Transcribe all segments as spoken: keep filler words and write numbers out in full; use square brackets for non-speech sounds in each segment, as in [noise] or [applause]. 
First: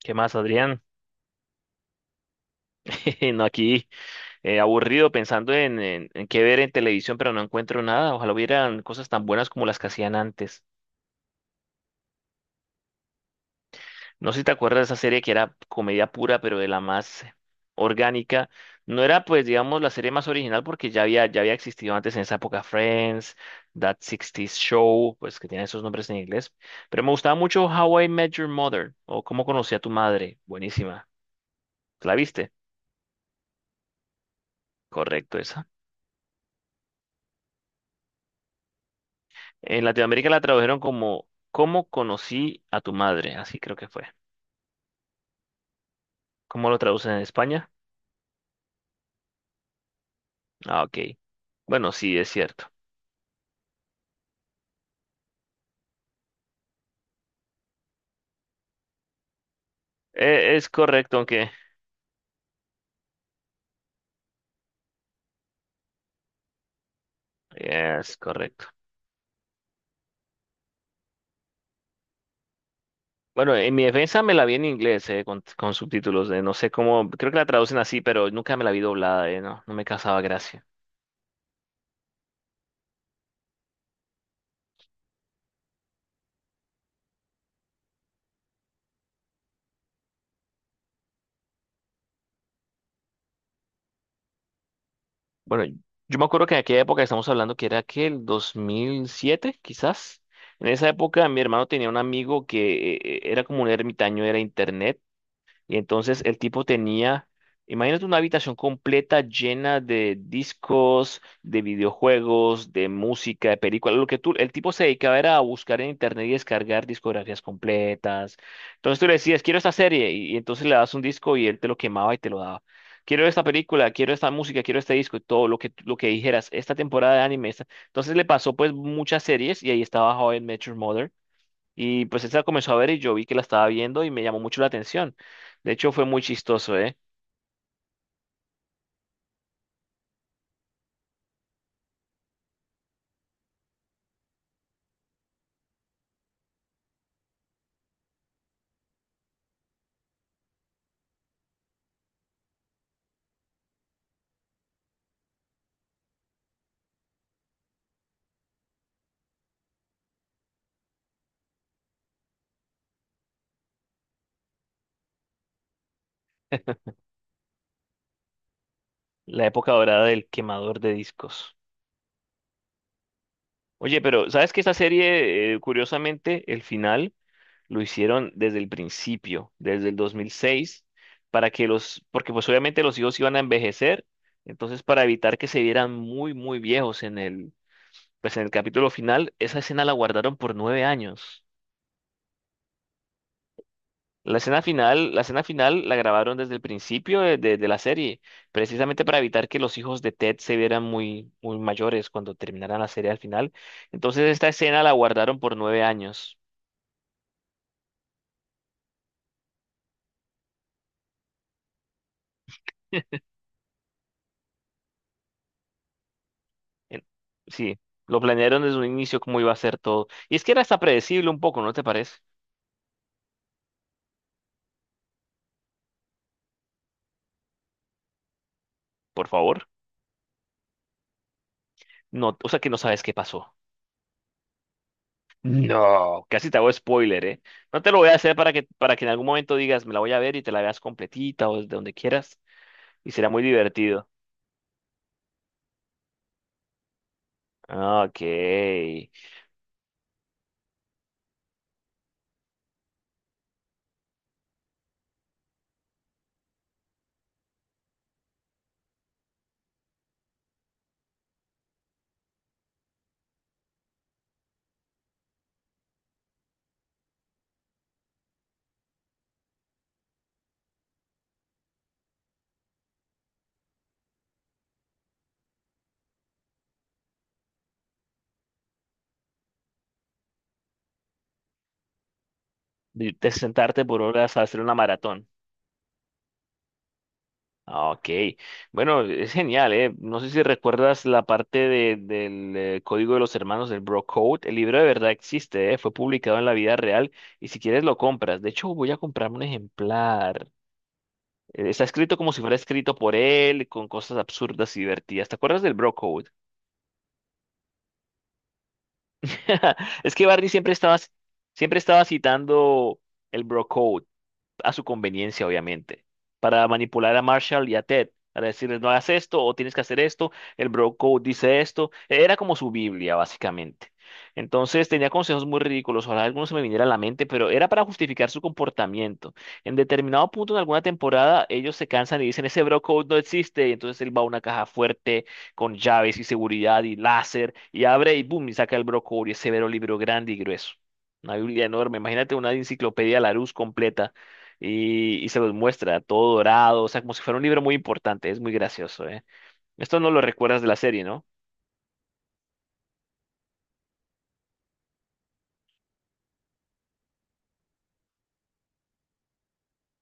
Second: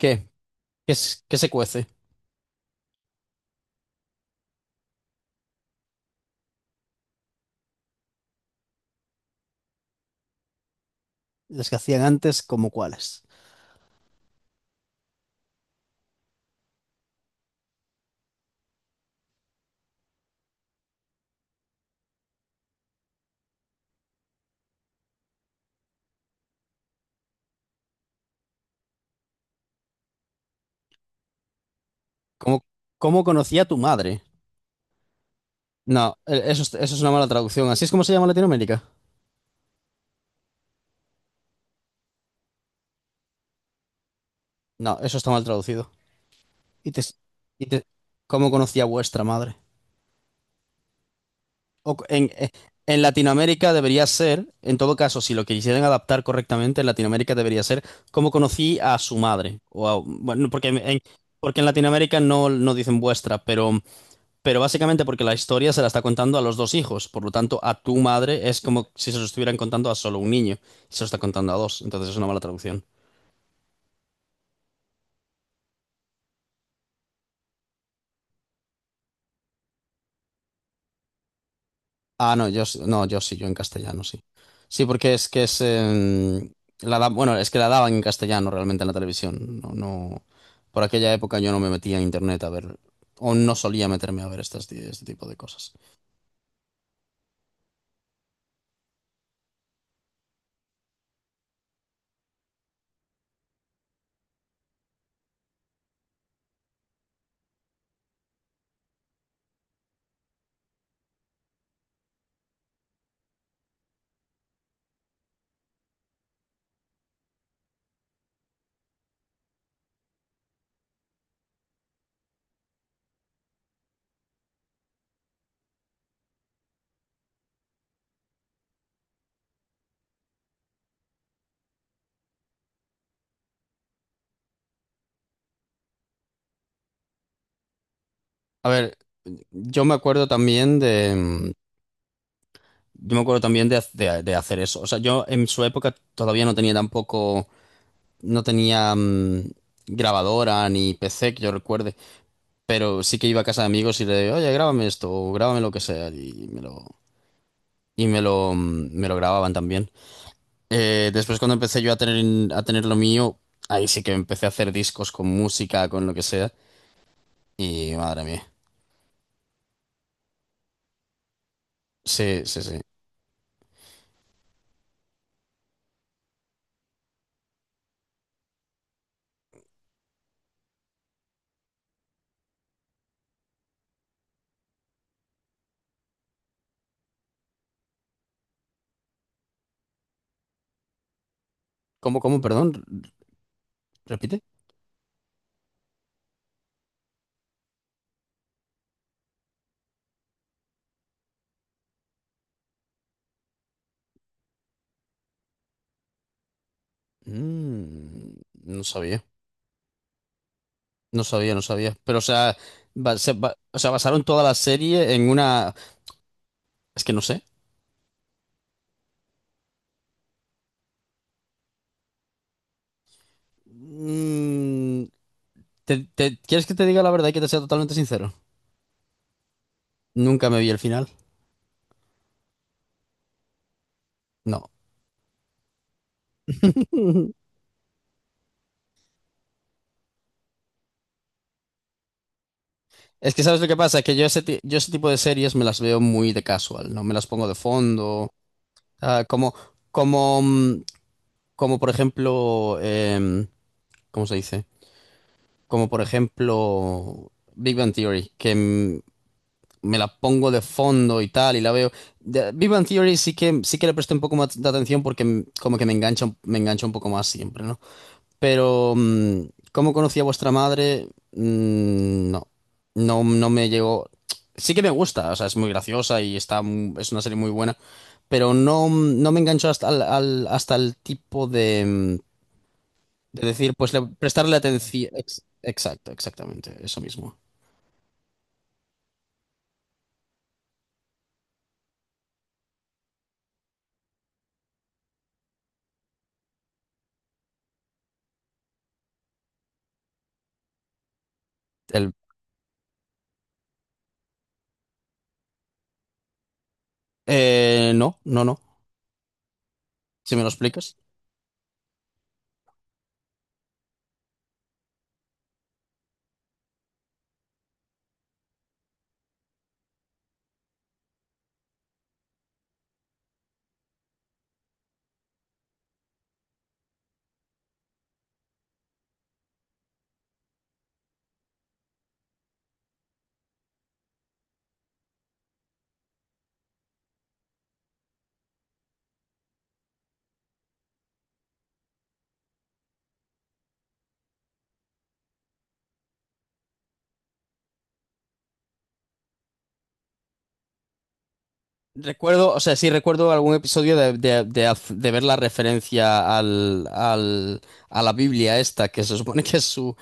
¿Qué más, Adrián? ¿Qué, es- ¿qué se cuece? [laughs] No, aquí eh, aburrido pensando en, en, en qué ver en televisión, pero no encuentro nada. Ojalá hubieran cosas tan buenas como las que hacían antes. Las que hacían antes, ¿como cuáles? No sé si te acuerdas de esa serie que era comedia pura, pero de la más orgánica. No era, pues, digamos, la serie más original porque ya había, ya había existido antes en esa época Friends, That sesenta Show, pues que tiene esos nombres en inglés. Pero me gustaba mucho How I Met Your Mother o Cómo conocí a tu madre. Buenísima. ¿La viste? ¿Cómo, cómo conocía a tu madre? Correcto, esa. No, eh, eso, es- eso es una mala traducción. ¿Así es como se llama en Latinoamérica? En Latinoamérica la tradujeron como ¿Cómo conocí a tu madre? Así creo que fue. No, eso está mal traducido. ¿Cómo lo Y te, traducen en Y España? te- ¿Cómo conocía a vuestra madre? Ah, ok. Bueno, O co- sí, en, es eh, cierto. en Latinoamérica debería ser, en todo caso, si lo quisieran adaptar correctamente, en Latinoamérica debería ser cómo conocí a su madre. O a- bueno, Eh, porque Es en, en- correcto, aunque porque en Latinoamérica no, no dicen vuestra, pero Pero básicamente porque la historia se la está contando a los dos hijos, por lo tanto a tu es madre es correcto. como si se lo estuvieran contando a solo un niño, y se lo está contando a dos, entonces es una mala traducción. Bueno, en mi defensa me la vi en inglés, eh, con, con subtítulos. Eh, no sé cómo, creo que la traducen así, pero nunca me la vi doblada, eh, no, no me causaba gracia. Ah, no, yo sí- no, yo sí, yo en castellano sí. Sí, porque es que es em, la da- bueno, es que la daban en castellano realmente en la televisión. No, no, por aquella época yo no me metía en internet a ver, o no solía meterme a ver estas, este tipo de Bueno, cosas. yo me acuerdo que en aquella época estamos hablando que era que el dos mil siete quizás. En esa época mi hermano tenía un amigo que eh, eh, era como un ermitaño, era internet. Y entonces el tipo tenía, imagínate una habitación completa llena de discos, de videojuegos, de música, de películas. Lo que tú, el tipo se dedicaba era a buscar en internet y descargar discografías completas. Entonces tú le decías, quiero esta serie, y, y entonces le das un disco y él te lo quemaba y te lo daba. Quiero esta película, quiero esta música, quiero este disco, y todo lo que, lo que dijeras, esta temporada de anime. esta- Entonces le pasó pues muchas series y ahí estaba How I Met Your Mother y pues él se la comenzó a ver y yo vi que la estaba viendo y me llamó mucho la atención. De hecho, fue muy chistoso, ¿eh? A ver, yo me acuerdo también de, em, yo me acuerdo también de, de- de hacer eso. O sea, yo en su época todavía no tenía tampoco, no tenía mm, grabadora ni P C que yo recuerde, pero sí que iba a casa de amigos y le, oye, grábame esto o grábame lo que sea y me lo, y me lo, mm, me lo grababan también. Eh, después cuando empecé yo a tener, a tener lo mío, ahí sí que empecé a hacer discos con música, con lo que sea y madre mía. La época dorada del quemador de discos. Sí, sí, sí. Oye, pero ¿sabes que esta serie, eh, curiosamente, el final lo hicieron desde el principio, desde el dos mil seis, para que los, porque pues obviamente los hijos iban a envejecer, entonces para evitar que se vieran muy, muy viejos en el, pues en el capítulo final, esa escena la guardaron por nueve años. ¿Cómo, cómo, perdón? La ¿Repite? escena final, la escena final la grabaron desde el principio de, de- de la serie, precisamente para evitar que los hijos de Ted se vieran muy, muy mayores cuando terminaran la serie al final. Entonces esta escena la guardaron por nueve años. Mm, no sabía. No sabía, no sabía. Pero, o sea, ba- [laughs] se ba- o sea, basaron toda la serie en una… Es En- que no sé. Sí, lo planearon desde un inicio cómo iba a ser todo. Y es que era hasta predecible un poco, ¿no te parece? Mm, ¿te, te- ¿quieres que te diga la verdad y que te sea totalmente sincero? Por favor. Nunca me vi el final. No, o sea que no sabes qué pasó. No. No, casi te hago spoiler, ¿eh? [laughs] No te lo voy a hacer para que, para que en algún momento digas, me la voy a ver y te la veas completita o desde donde quieras. Y será Es que, muy ¿sabes lo que pasa? divertido. Que yo ese, ti- yo ese tipo de series me las veo muy de casual, ¿no? Me las pongo de Ah, ok. fondo. De ah, como, como, mm, como por ejemplo… em, ¿cómo se dice? Como por ejemplo… Big Bang Theory, que mm, me la pongo de fondo y tal, y la veo. De, Big Bang Theory sí que, sí que le presté un poco más de atención porque m- como que me engancha, un- me engancha un poco más siempre, ¿no? Pero, mm, ¿cómo conocí a vuestra madre? Mm, no, no, no me llegó. Sí que me gusta, o sea, es muy graciosa y está, mu- es una serie muy buena, pero no, no me enganchó hasta al, al- hasta el tipo de, mm, de de decir, sentarte pues por le- horas a prestarle hacer una atención. maratón. Ex- Exacto, exactamente, eso mismo. Ah, ok. Bueno, es genial, ¿eh? No sé si recuerdas la parte de- del eh, Código de los Hermanos del Bro Code. El libro de verdad existe, ¿eh? Fue publicado en la vida real y si quieres lo compras. De hecho, voy a comprarme un ejemplar. Eh, Está El, escrito como si fuera escrito por él, con cosas absurdas y divertidas. ¿Te acuerdas del Bro Code? eh, no, no, no. [laughs] Es que Si me lo Barney siempre explicas. estaba, siempre estaba citando el Bro Code a su conveniencia, obviamente, para manipular a Marshall y a Ted, para decirles no hagas esto o tienes que hacer esto, el bro code dice esto, era como su Biblia, básicamente. Entonces tenía consejos muy ridículos, ojalá algunos se me viniera a la mente, pero era para justificar su comportamiento. En determinado punto en alguna temporada, ellos se cansan y dicen, ese bro code no existe, y entonces él va a una caja fuerte con llaves y seguridad y láser, y abre y boom, y saca el bro code y ese vero libro grande y grueso. Una Biblia enorme, imagínate una enciclopedia Larousse completa y, y se los muestra todo dorado, o sea, como si fuera un libro muy importante, es muy gracioso, ¿eh? Esto no lo recuerdas de la serie, ¿no? Recuerdo, o sea, sí recuerdo algún episodio de, de- de haz- de ver la referencia al, al- a la Biblia esta, que se supone que es su,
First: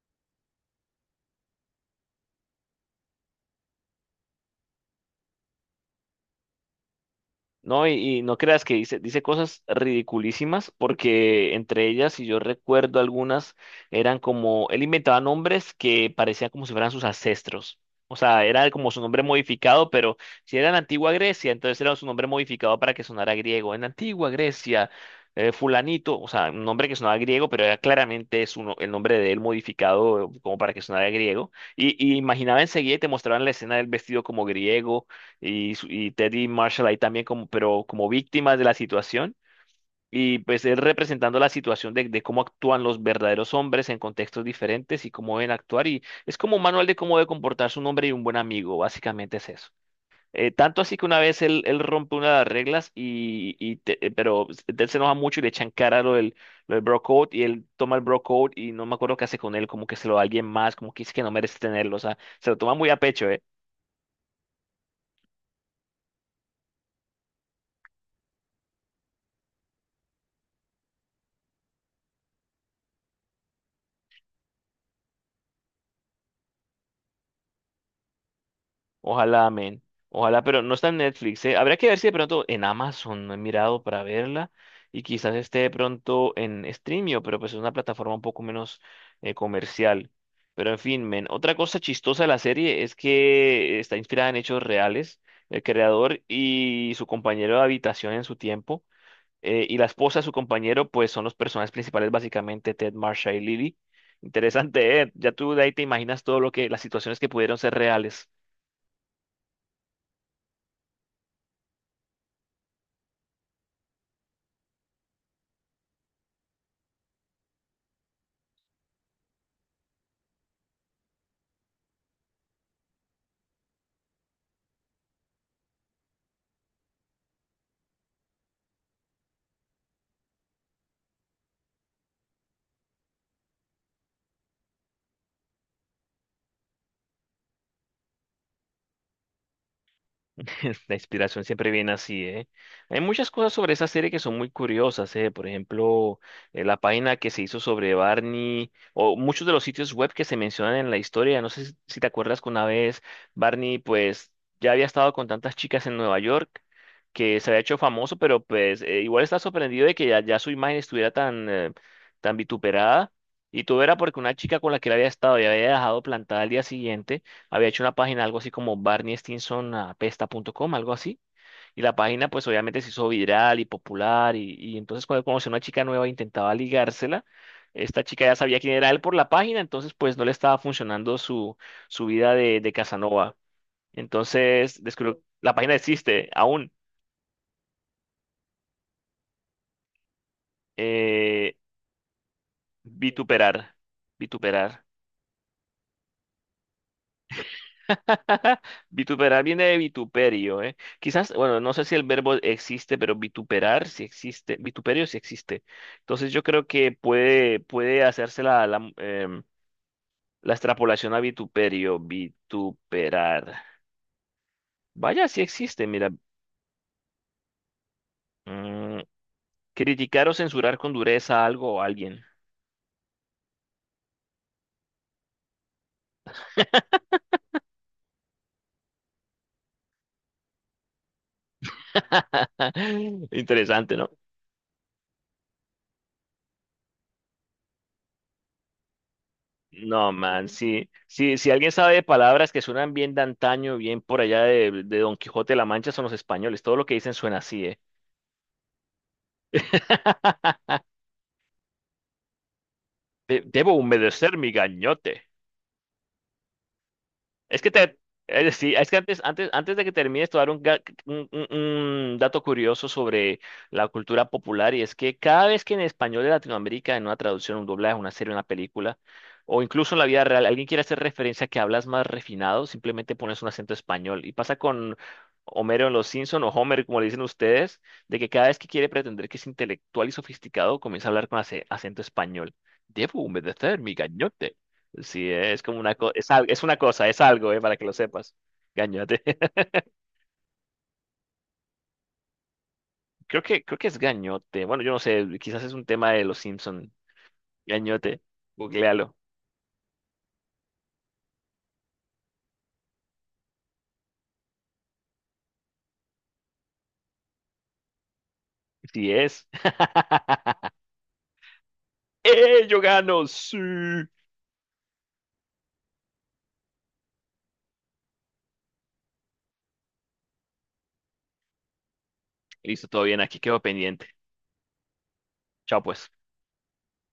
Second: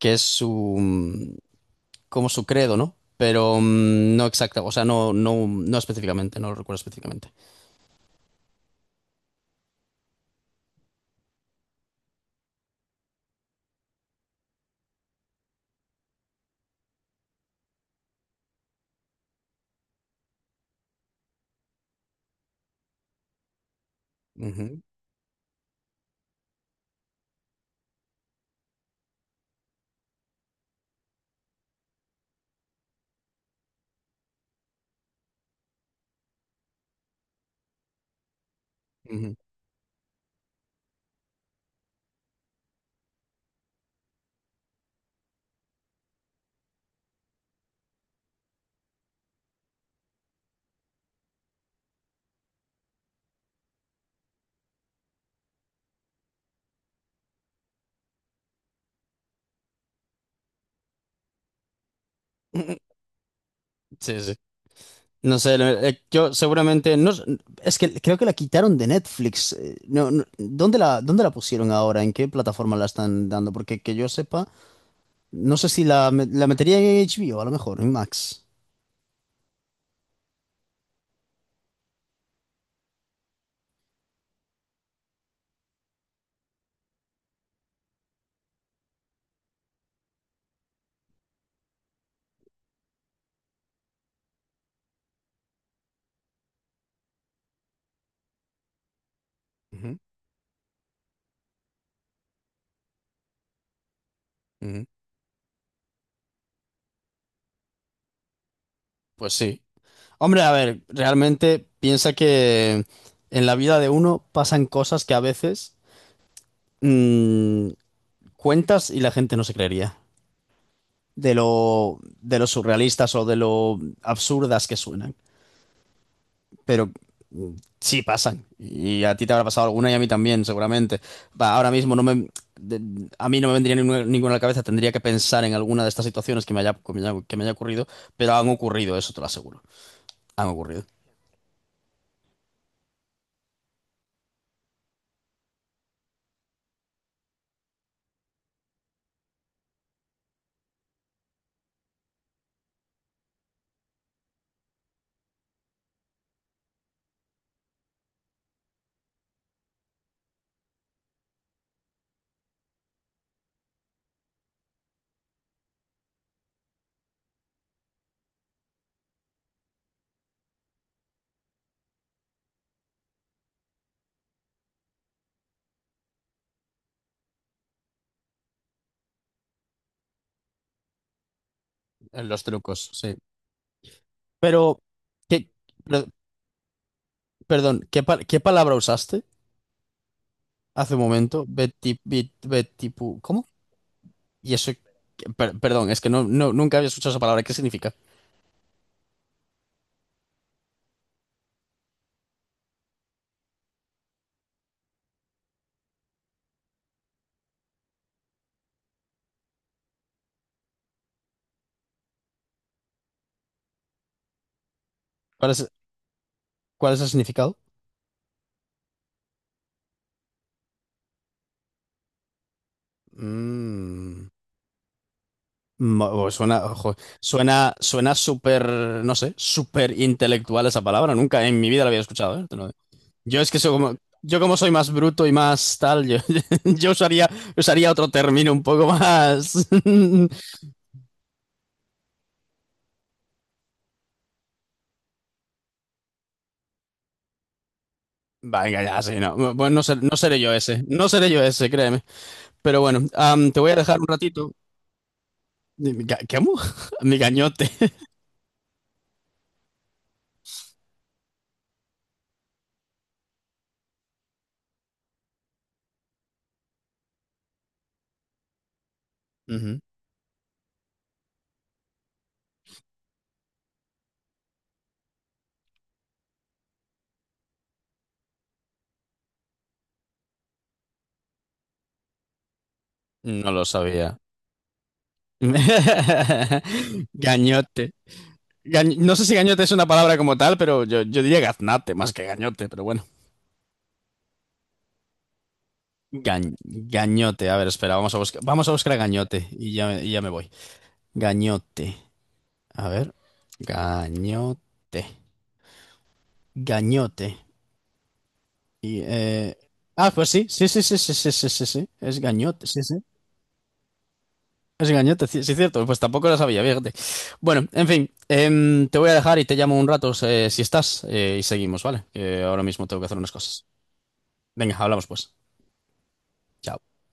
que es su, mm, como su credo, ¿no? Pero mm, no exacta, o sea, no, no, no específicamente, no lo recuerdo específicamente. No, y, y no creas que dice, dice cosas ridiculísimas, porque entre ellas, si yo recuerdo algunas, eran como, él inventaba nombres que parecían como si fueran sus ancestros. O sea, era como su nombre modificado, pero si era en antigua Grecia, entonces era su nombre modificado para que sonara griego. En antigua Ujú, Grecia, eh, fulanito, o sea, un nombre que sonaba griego, pero era claramente su no- el nombre de él modificado eh, como para que sonara griego. Y, y imaginaba enseguida y te mostraban la escena del vestido como griego y, su- y Teddy Marshall ahí también como, pero como víctimas de la ujú. situación. Y pues él representando la situación de, de cómo actúan los verdaderos hombres en contextos diferentes y cómo deben actuar. Y es como un manual de cómo debe comportarse un hombre y un buen amigo, básicamente es eso. Eh, tanto así que una vez él, él rompe una de las reglas, y, y te- eh, pero él se enoja mucho y le echan cara lo del, lo del bro code y él toma el bro code y no me acuerdo qué hace con él, como que se lo da a alguien más, como que dice que no merece tenerlo, o sea, se lo toma muy [laughs] a pecho, ¿eh? Sí, sí. No sé, eh, yo seguramente, no, s- es que creo que la quitaron de Netflix. eh, No, no- ¿dónde la, dónde la pusieron ahora? ¿En qué plataforma la están dando? Porque que yo sepa. No sé si la, me- la metería en H B o a lo mejor, en Max. Ojalá, amén. Ojalá, pero no está en Netflix, ¿eh? Habría que ver si de pronto en Amazon no he mirado para verla y quizás esté de pronto en Streamio, pero pues es una plataforma un poco menos eh, comercial. Pero en fin, men, otra cosa chistosa de la serie es que está inspirada en hechos reales. El creador y su compañero de habitación en su tiempo eh, y la Ujú, esposa de su compañero pues son los personajes principales básicamente Ted, Marsha y Lily. ujú. Interesante, ¿eh? Ya tú de ahí te imaginas todo lo que las situaciones que pudieron ser reales. Pues sí. Hombre, a ver, realmente piensa que en la vida de uno pasan cosas que a veces mm, cuentas y la gente no se creería. De lo, de lo surrealistas o de lo absurdas que suenan. Pero mm, sí pasan. Y a ti te habrá pasado alguna y a mí también, seguramente. Va, ahora mismo no me, de- a mí no me vendría ninguna, ninguna a la cabeza, tendría que pensar en alguna de estas situaciones que me haya, que me haya, que me haya ocurrido, pero han ocurrido, eso te lo aseguro. Han [laughs] ocurrido. La inspiración siempre viene así, ¿eh? Hay muchas cosas sobre esa serie que son muy curiosas, ¿eh? Por ejemplo, eh, la página que se hizo sobre Barney, o muchos de los sitios web que se mencionan en la historia. No sé si si te acuerdas que una vez Barney, pues, ya había estado con tantas chicas en Nueva York que se había hecho famoso, pero pues eh, igual está sorprendido de que ya, ya su imagen estuviera tan, eh, tan vituperada. Y todo era porque una chica con la que él había estado y había dejado plantada al día siguiente había hecho una página, algo así como barneystinson.apesta punto com, algo así. Y la página, pues obviamente se hizo viral y popular. Y, y entonces, cuando conoció una chica nueva, e intentaba ligársela. Esta chica ya sabía quién era él por la página, entonces, pues no le estaba funcionando su, su En vida los de, de trucos, sí. Casanova. Pero, Entonces, descubrió, ¿qué, la página per- existe aún. perdón, ¿qué, pa- qué palabra usaste hace un momento? eh, Beti, bit- betipu- ¿cómo? Vituperar. Y eso, Vituperar. per- perdón, es que no, no, nunca había escuchado esa palabra. ¿Qué significa? [laughs] Vituperar viene de vituperio, ¿eh? Quizás, bueno, no sé si el verbo existe, pero vituperar sí existe, vituperio sí existe. Entonces yo creo que puede, puede hacerse la, la, em, la extrapolación a vituperio, vituperar. Vaya, sí ¿Cuál es, existe, mira. ¿cuál es el significado? Mm, criticar o censurar con dureza a algo o alguien. Mm. Ma- o Suena, ojo, suena, suena súper, no sé, súper intelectual esa palabra. Nunca en mi vida la había escuchado, ¿eh? Te lo digo. [laughs] Yo es que soy como, Interesante, ¿no? yo como soy más bruto y más tal, yo, [laughs] yo usaría, usaría otro término un poco más. No, [laughs] man, sí, sí, si alguien sabe de palabras que suenan bien de antaño, bien por allá de, de Don Quijote de la Mancha, son los españoles. Todo lo que dicen suena así, ¿eh? Venga, ya, sí, no. Bueno, no, ser- no seré yo [laughs] ese. No seré yo ese, créeme. Pero bueno, De- am, te voy Debo a dejar un humedecer mi ratito. gañote. Mi ga- ¿Qué amo? [laughs] Mi Es gañote. que te, eh, sí, es que antes, antes, antes de que termines, te voy a dar un, ga- un- un- un dato curioso sobre la cultura popular y es que cada vez que en español de Latinoamérica, en una traducción, un doblaje, una serie, una película, [laughs] o Ujú. incluso en la vida real, alguien quiere hacer referencia a que hablas más refinado, simplemente pones un acento español. Y pasa con Homero en Los Simpson o Homer, como le dicen ustedes, de que cada vez que quiere pretender que es intelectual y sofisticado, comienza a hablar con ace- acento español. Debo No lo humedecer mi sabía. gañote. Sí, eh, es como una cosa, es, al- es una cosa, [laughs] es algo, eh, para que Gañote. lo sepas. Ga- No Gañote. sé si gañote [laughs] es una palabra como tal, pero yo, yo diría gaznate más que gañote, pero bueno. Creo que, creo que es gañote. Bueno, yo no sé, quizás es un tema de los Gañ- Simpson. Gañote, a ver, espera, vamos a Gañote, buscar, vamos a buscar a googlealo. gañote y ya, y ya me voy. Gañote, a ver, gañote, gañote. Y, Sí es. eh, ah, pues sí, sí, [laughs] sí, sí, sí, sí, sí, sí, sí, es gañote, ¡Eh, yo sí, sí. gano! Sí. Es gañote, sí, sí, cierto, pues tampoco lo sabía, fíjate. Bueno, en fin, em, te voy a dejar y te llamo un rato eh, si estás eh, y seguimos, ¿vale? Que ahora mismo Listo, tengo todo que hacer bien, unas aquí quedo cosas. pendiente. Venga, hablamos pues. Chao, pues. Chao.